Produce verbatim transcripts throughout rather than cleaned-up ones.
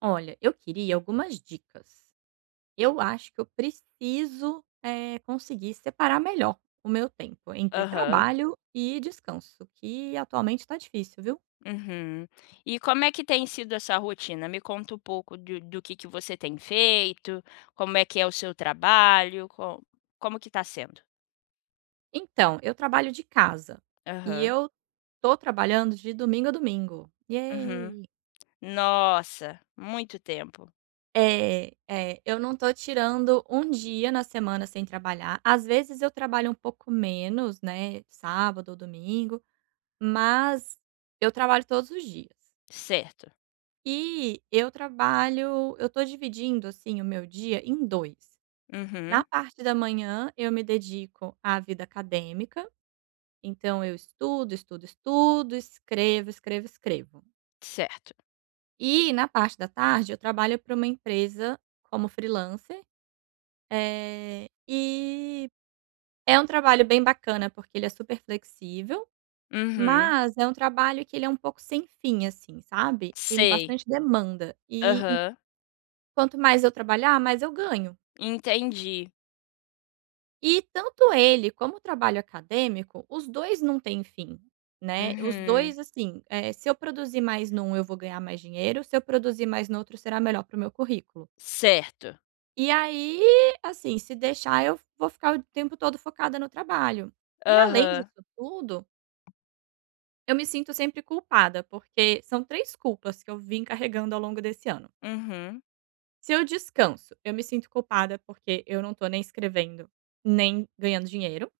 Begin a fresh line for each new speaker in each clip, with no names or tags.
Olha, eu queria algumas dicas. Eu acho que eu preciso, eh, conseguir separar melhor o meu tempo entre
Aham.
trabalho e descanso, que atualmente está difícil, viu.
Uhum. E como é que tem sido essa rotina? Me conta um pouco do do que que você tem feito, como é que é o seu trabalho, co como que tá sendo?
Então, eu trabalho de casa e
Aham.
eu tô trabalhando de domingo a domingo.
Uhum.
Yay!
Nossa, muito tempo.
É, é, eu não tô tirando um dia na semana sem trabalhar. Às vezes eu trabalho um pouco menos, né, sábado ou domingo, mas eu trabalho todos os dias.
Certo.
E eu trabalho eu tô dividindo, assim, o meu dia em dois Na
Uhum.
parte da manhã, eu me dedico à vida acadêmica, então eu estudo, estudo, estudo, escrevo, escrevo, escrevo.
Certo.
E na parte da tarde, eu trabalho para uma empresa como freelancer, eh, e é um trabalho bem bacana, porque ele é super flexível,
Uhum.
mas é um trabalho que ele é um pouco sem fim, assim, sabe. Tem
Sei.
bastante demanda e e
Aham.
quanto mais eu trabalhar, mais eu ganho.
Entendi.
E tanto ele como o trabalho acadêmico, os dois não têm fim, né. Os
Uhum.
dois assim, eh, se eu produzir mais num, eu vou ganhar mais dinheiro, se eu produzir mais no outro, será melhor para o meu currículo.
Certo.
E aí, assim, se deixar, eu vou ficar o tempo todo focada no trabalho. E além
Aham.
disso tudo, eu me sinto sempre culpada, porque são três culpas que eu vim carregando ao longo desse ano.
Uhum.
Se eu descanso, eu me sinto culpada, porque eu não estou nem escrevendo, nem ganhando dinheiro.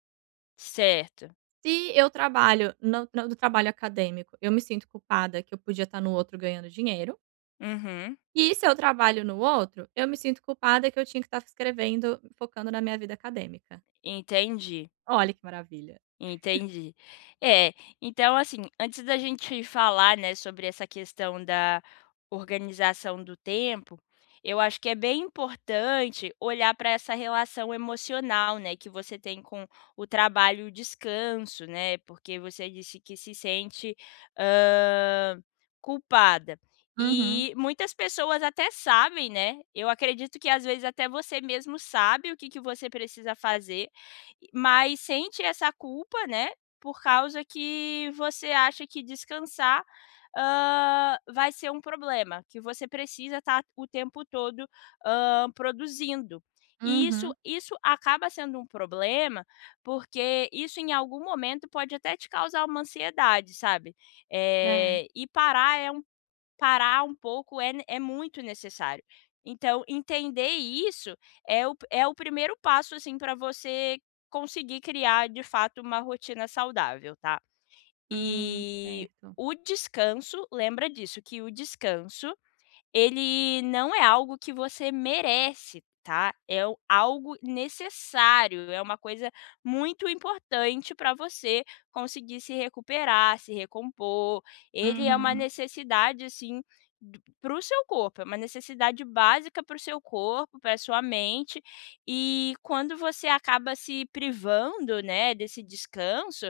Certo.
Se eu trabalho no no trabalho acadêmico, eu me sinto culpada que eu podia estar no outro ganhando dinheiro,
Uhum.
e se eu trabalho no outro, eu me sinto culpada que eu tinha que estar escrevendo, focando na minha vida acadêmica.
Entendi.
Olha que maravilha.
Entendi. É, então, assim, antes da gente falar, né, sobre essa questão da organização do tempo, eu acho que é bem importante olhar para essa relação emocional, né, que você tem com o trabalho e o descanso, né, porque você disse que se sente, hã, culpada.
Uhum,
E muitas pessoas até sabem, né, eu acredito que às vezes até você mesmo sabe o que que você precisa fazer, mas sente essa culpa, né, por causa que você acha que descansar, hã, vai ser um problema, que você precisa estar o tempo todo, hã, produzindo. E isso
uhum.
isso acaba sendo um problema, porque isso em algum momento pode até te causar uma ansiedade, sabe.
É.
Eh, e parar é parar um pouco é ne- é muito necessário. Então, entender isso é o é o primeiro passo, assim, para você conseguir criar, de fato, uma rotina saudável, tá.
Hum,
E
certo.
o descanso lembra disso, que o descanso ele não é algo que você merece, tá, é o algo necessário, é uma coisa muito importante para você conseguir se recuperar, se recompor. Ele é uma
Uhum,
necessidade, assim, para o seu corpo, é uma necessidade básica para o seu corpo, pra sua mente, e quando você acaba se privando, né, desse descanso,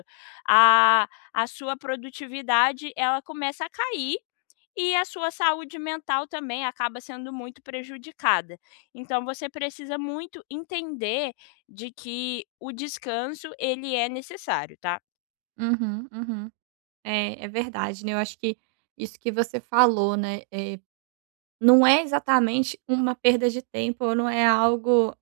a a sua produtividade, ela começa a cair e a sua saúde mental também acaba sendo muito prejudicada. Então você precisa muito entender de que o descanso ele é necessário, tá?
uhum, uhum. É, é verdade, né, eu acho que isso que você falou, né, eh, não é exatamente uma perda de tempo ou não é algo.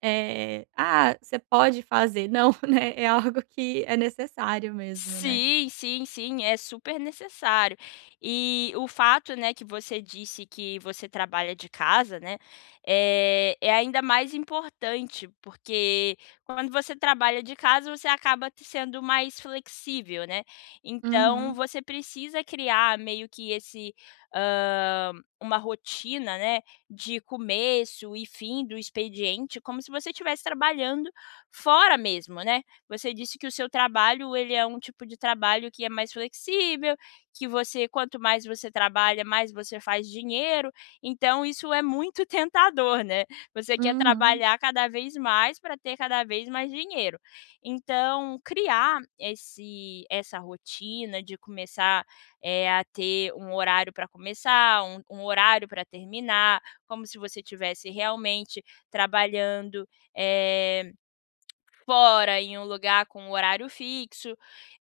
Eh, "Ah, você pode fazer", não, né, é algo que é necessário mesmo, né.
Sim, sim, sim, é super necessário. E o fato, né, que você disse que você trabalha de casa, né, eh, é ainda mais importante, porque quando você trabalha de casa, você acaba te sendo mais flexível, né. Então
Uhum,
você precisa criar meio que esse, hã, uma rotina, né, de começo e fim do expediente, como se você estivesse trabalhando fora mesmo, né. Você disse que o seu trabalho, ele é um tipo de trabalho que é mais flexível, que você quanto mais você trabalha, mais você faz dinheiro, então isso é muito tentador, né. Você quer
uhum,
trabalhar cada vez mais para ter cada vez mais dinheiro. Então, criar esse essa rotina de começar, eh, a ter um horário para começar, um um horário para terminar, como se você tivesse realmente trabalhando, eh, fora, em um lugar com horário fixo,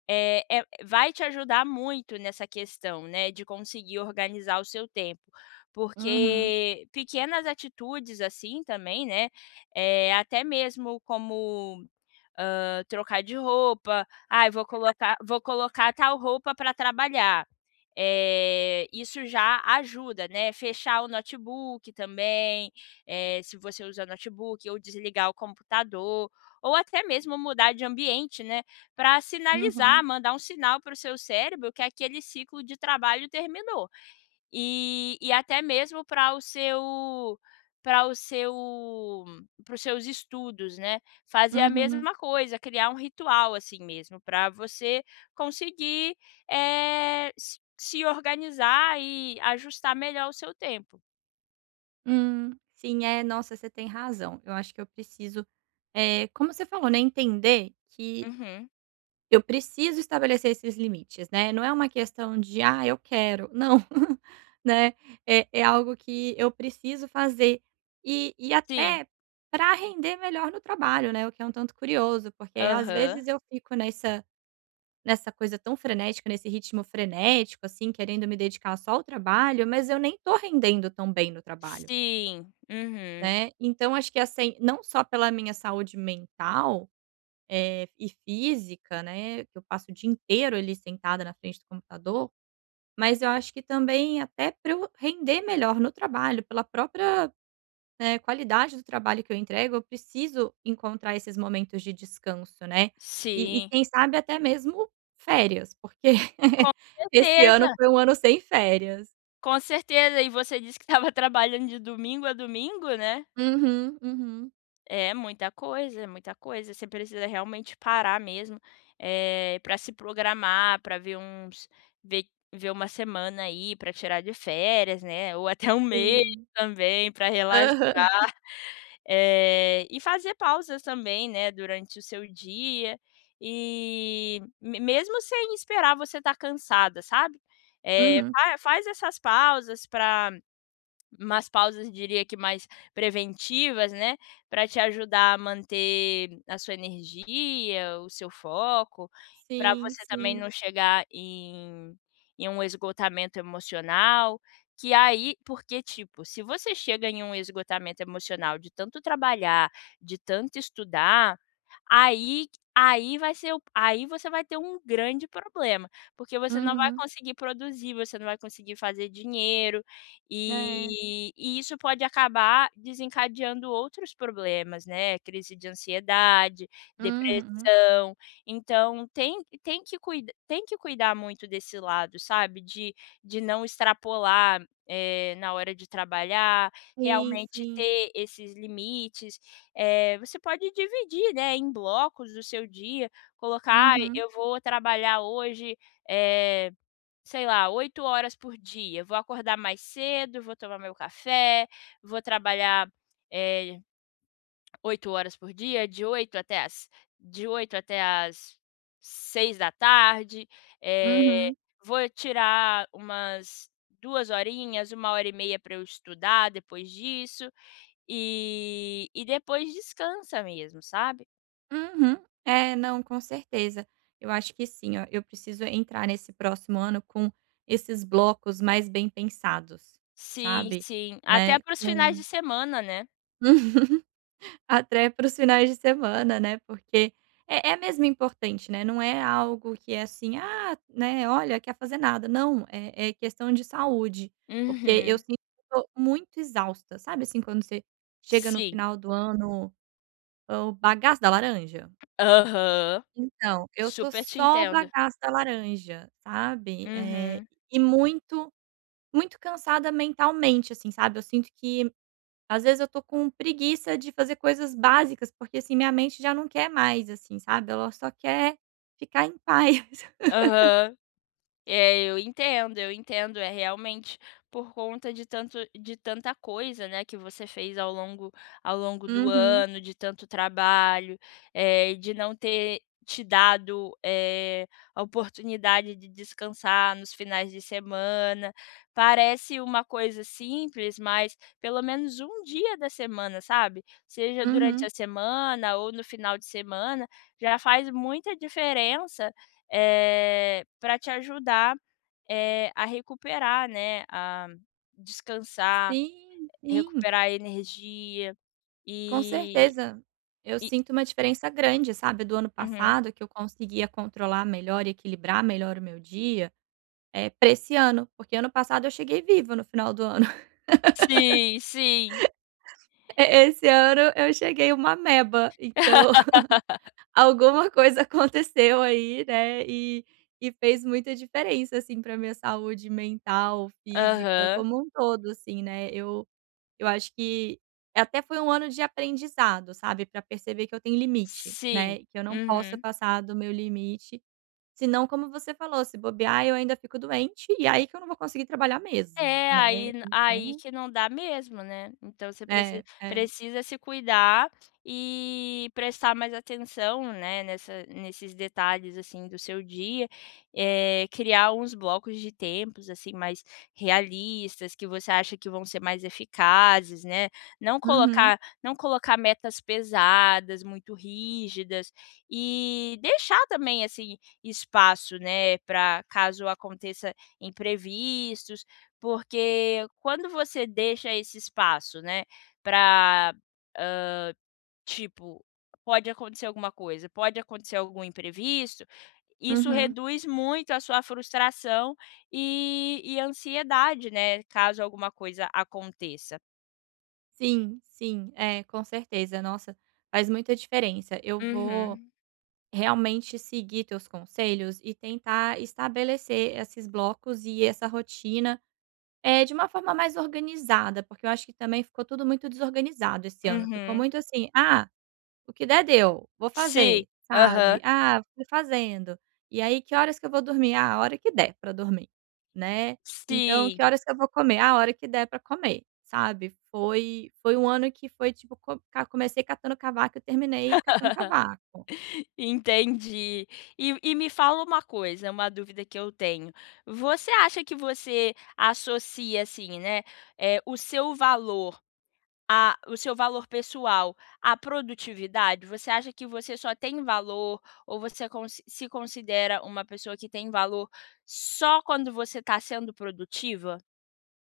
eh, é vai te ajudar muito nessa questão, né, de conseguir organizar o seu tempo.
uhum,
Porque pequenas atitudes assim também, né, eh, até mesmo como hã, trocar de roupa, "Ai, vou colocar vou colocar tal roupa para trabalhar". Eh, isso já ajuda, né. Fechar o notebook também, eh, se você usa notebook, ou desligar o computador, ou até mesmo mudar de ambiente, né, para sinalizar,
uhum,
mandar um sinal para o seu cérebro que aquele ciclo de trabalho terminou. E e até mesmo para o seu para o seu para os seus estudos, né. Fazer a
uhum.
mesma coisa, criar um ritual, assim mesmo, para você conseguir, eh, se se organizar e ajustar melhor o seu tempo.
Hum, sim, é, nossa, você tem razão. Eu acho que eu preciso, eh, como você falou, né, entender que
Uhum.
eu preciso estabelecer esses limites, né, não é uma questão de: "Ah, eu quero", não, né, é é algo que eu preciso fazer. E e
Sim.
até para render melhor no trabalho, né, o que é um tanto curioso, porque às
Aham.
vezes eu fico nessa nessa coisa tão frenética, nesse ritmo frenético, assim, querendo me dedicar só ao trabalho, mas eu nem tô rendendo tão bem no trabalho,
Sim. Uhum.
né. Então acho que assim, não só pela minha saúde mental eh, e física, né, que eu passo o dia inteiro ali sentada na frente do computador, mas eu acho que também até para eu render melhor no trabalho, pela própria, né, qualidade do trabalho que eu entrego, eu preciso encontrar esses momentos de descanso, né. E e
Sim.
quem sabe até mesmo férias, porque
Com
esse
certeza,
ano foi um ano sem férias.
com certeza. E você disse que estava trabalhando de domingo a domingo, né?
Uhum, uhum.
É muita coisa, é muita coisa. Você precisa realmente parar mesmo, para se programar, para ver uns ver ver uma semana aí para tirar de férias, né, ou até um mês
Sim.
também para relaxar.
Aham.
Eh, e fazer pausas também, né, durante o seu dia, e me mesmo sem esperar você estar cansada, sabe. Eh,
Uhum.
fa faz essas pausas para umas pausas, diria que mais preventivas, né, para te ajudar a manter a sua energia, o seu foco, para
Sim,
você também
sim.
não chegar em em um esgotamento emocional, que aí porque, tipo, se você chega em um esgotamento emocional de tanto trabalhar, de tanto estudar. Aí aí vai ser o aí você vai ter um grande problema, porque você não vai
Uhum.
conseguir produzir, você não vai conseguir fazer dinheiro,
É.
e e isso pode acabar desencadeando outros problemas, né, crise de ansiedade,
Uhum.
depressão. Então tem tem que cuida tem que cuidar muito desse lado, sabe, de de não extrapolar, eh, na hora de trabalhar,
Sim,
realmente
sim.
ter esses limites. Eh, você pode dividir, né, em blocos do seu dia, colocar: "Ah,
Uhum.
Eu vou trabalhar hoje, eh, sei lá, oito horas por dia, vou acordar mais cedo, vou tomar meu café, vou trabalhar, eh, oito horas por dia, de oito até às de oito até às dezoito horas, eh,
Uhum,
vou tirar umas duas horinhas, uma hora e meia para eu estudar depois disso". E e depois descansa mesmo, sabe.
uhum. É, não, com certeza. Eu acho que sim, ó, eu preciso entrar nesse próximo ano com esses blocos mais bem pensados,
Sim,
sabe,
sim. Até
né,
para os finais
com
de semana, né.
até para os finais de semana, né, porque é é mesmo importante, né, não é algo que é assim: "Ah, né, olha, quer fazer nada", não, é é questão de saúde, porque eu
Uhum.
sinto que eu tô muito exausta, sabe, assim, quando você chega no
Sim.
final do ano, é o bagaço da laranja?
Aham.
Então, eu tô
Super te
só o
entendo.
bagaço da laranja, sabe. Eh,
Uhum.
e muito muito cansada mentalmente, assim, sabe. Eu sinto que, às vezes, eu tô com preguiça de fazer coisas básicas, porque, assim, minha mente já não quer mais, assim, sabe. Ela só quer ficar em paz.
Aham. É, eu entendo, eu entendo. É realmente por conta de tanto de tanta coisa, né, que você fez ao longo ao longo do
Uhum,
ano, de tanto trabalho, eh, de não ter te dado, eh, a oportunidade de descansar nos finais de semana. Parece uma coisa simples, mas pelo menos um dia da semana, sabe, seja durante a
uhum.
semana ou no final de semana, já faz muita diferença, eh, para te ajudar, eh, a recuperar, né, a descansar,
Sim, sim,
recuperar a energia
com
e
certeza. Eu
e
sinto uma diferença grande, sabe, do ano
Uhum.
passado, que eu conseguia controlar melhor e equilibrar melhor o meu dia. É para esse ano, porque ano passado eu cheguei viva no final do ano.
Sim, sim.
E esse ano eu cheguei uma meba. Então alguma coisa aconteceu aí, né, e e fez muita diferença, assim, para minha saúde mental, física,
Aham.
como um todo, assim, né. Eu eu acho que até foi um ano de aprendizado, sabe, para perceber que eu tenho limite,
Sim.
né, que eu não posso
Uhum.
passar do meu limite, senão, como você falou, se bobear eu ainda fico doente, e aí que eu não vou conseguir trabalhar mesmo,
É, aí
né,
n aí
então.
que não dá mesmo, né. Então você precisa
É, é.
precisa se cuidar e prestar mais atenção, né, nessa nesses detalhes, assim, do seu dia, eh, criar uns blocos de tempos, assim, mais realistas, que você acha que vão ser mais eficazes, né. Não
Uhum,
colocar não colocar metas pesadas, muito rígidas, e deixar também, assim, espaço, né, para caso aconteça imprevistos, porque quando você deixa esse espaço, né, para, tipo, pode acontecer alguma coisa, pode acontecer algum imprevisto, isso
uhum.
reduz muito a sua frustração e e ansiedade, né, caso alguma coisa aconteça.
Sim, sim. É, com certeza. Nossa, faz muita diferença. Eu vou
Uhum,
realmente seguir teus conselhos e tentar estabelecer esses blocos e essa rotina, é de uma forma mais organizada, porque eu acho que também ficou tudo muito desorganizado esse ano. Ficou
uhum.
muito assim: "Ah, o que der deu, vou
Sim,
fazer",
aham,
sabe. Ah, fui fazendo. E aí que horas que eu vou dormir? Ah, a hora que der pra dormir, né. Então
sim.
que horas que eu vou comer? Ah, a hora que der pra comer, sabe. Foi foi um ano que foi tipo co ca comecei catando cavaco e terminei catando cavaco.
Entendi. E e me fala uma coisa, uma dúvida que eu tenho. Você acha que você associa, assim, né, eh, o seu valor a o seu valor pessoal à produtividade? Você acha que você só tem valor ou você consi se considera uma pessoa que tem valor só quando você está sendo produtiva?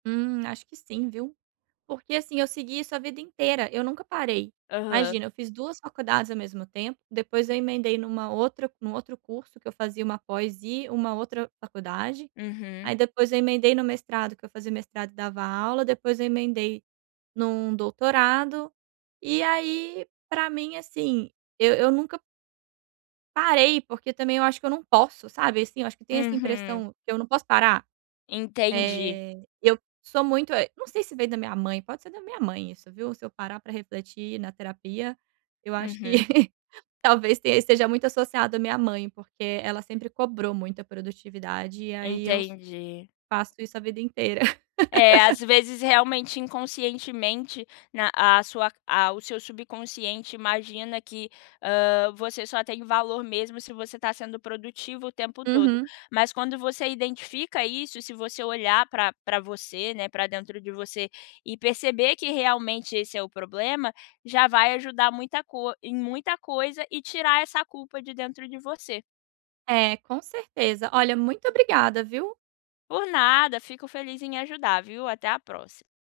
Hum, acho que sim, viu. Porque assim, eu segui isso a vida inteira, eu nunca parei.
Aham.
Imagina, eu fiz duas faculdades ao mesmo tempo, depois eu emendei numa outra num outro curso que eu fazia uma pós e uma outra faculdade.
Uhum.
Aí depois eu emendei no mestrado, que eu fazia mestrado e dava aula, depois eu emendei num doutorado. E aí, pra mim, assim, eu eu nunca parei, porque também eu acho que eu não posso, sabe, assim, eu acho que tem essa
Uhum.
impressão que eu não posso parar.
Entendi.
Eh, eu sou muito eh, não sei se veio da minha mãe, pode ser da minha mãe isso, viu. Se eu parar pra refletir na terapia, eu acho que
Uhum.
talvez tenha esteja muito associado à minha mãe, porque ela sempre cobrou muita produtividade, e aí eu
Entendi.
faço isso a vida inteira.
É, às vezes realmente inconscientemente na a sua a o seu subconsciente imagina que, hã, você só tem valor mesmo se você está sendo produtivo o tempo todo. Mas quando você identifica isso, se você olhar para pra você, né, para dentro de você e perceber que realmente esse é o problema, já vai ajudar muita co em muita coisa e tirar essa culpa de dentro de você.
É, com certeza. Olha, muito obrigada, viu?
Por nada, fico feliz em ajudar, viu? Até a próxima.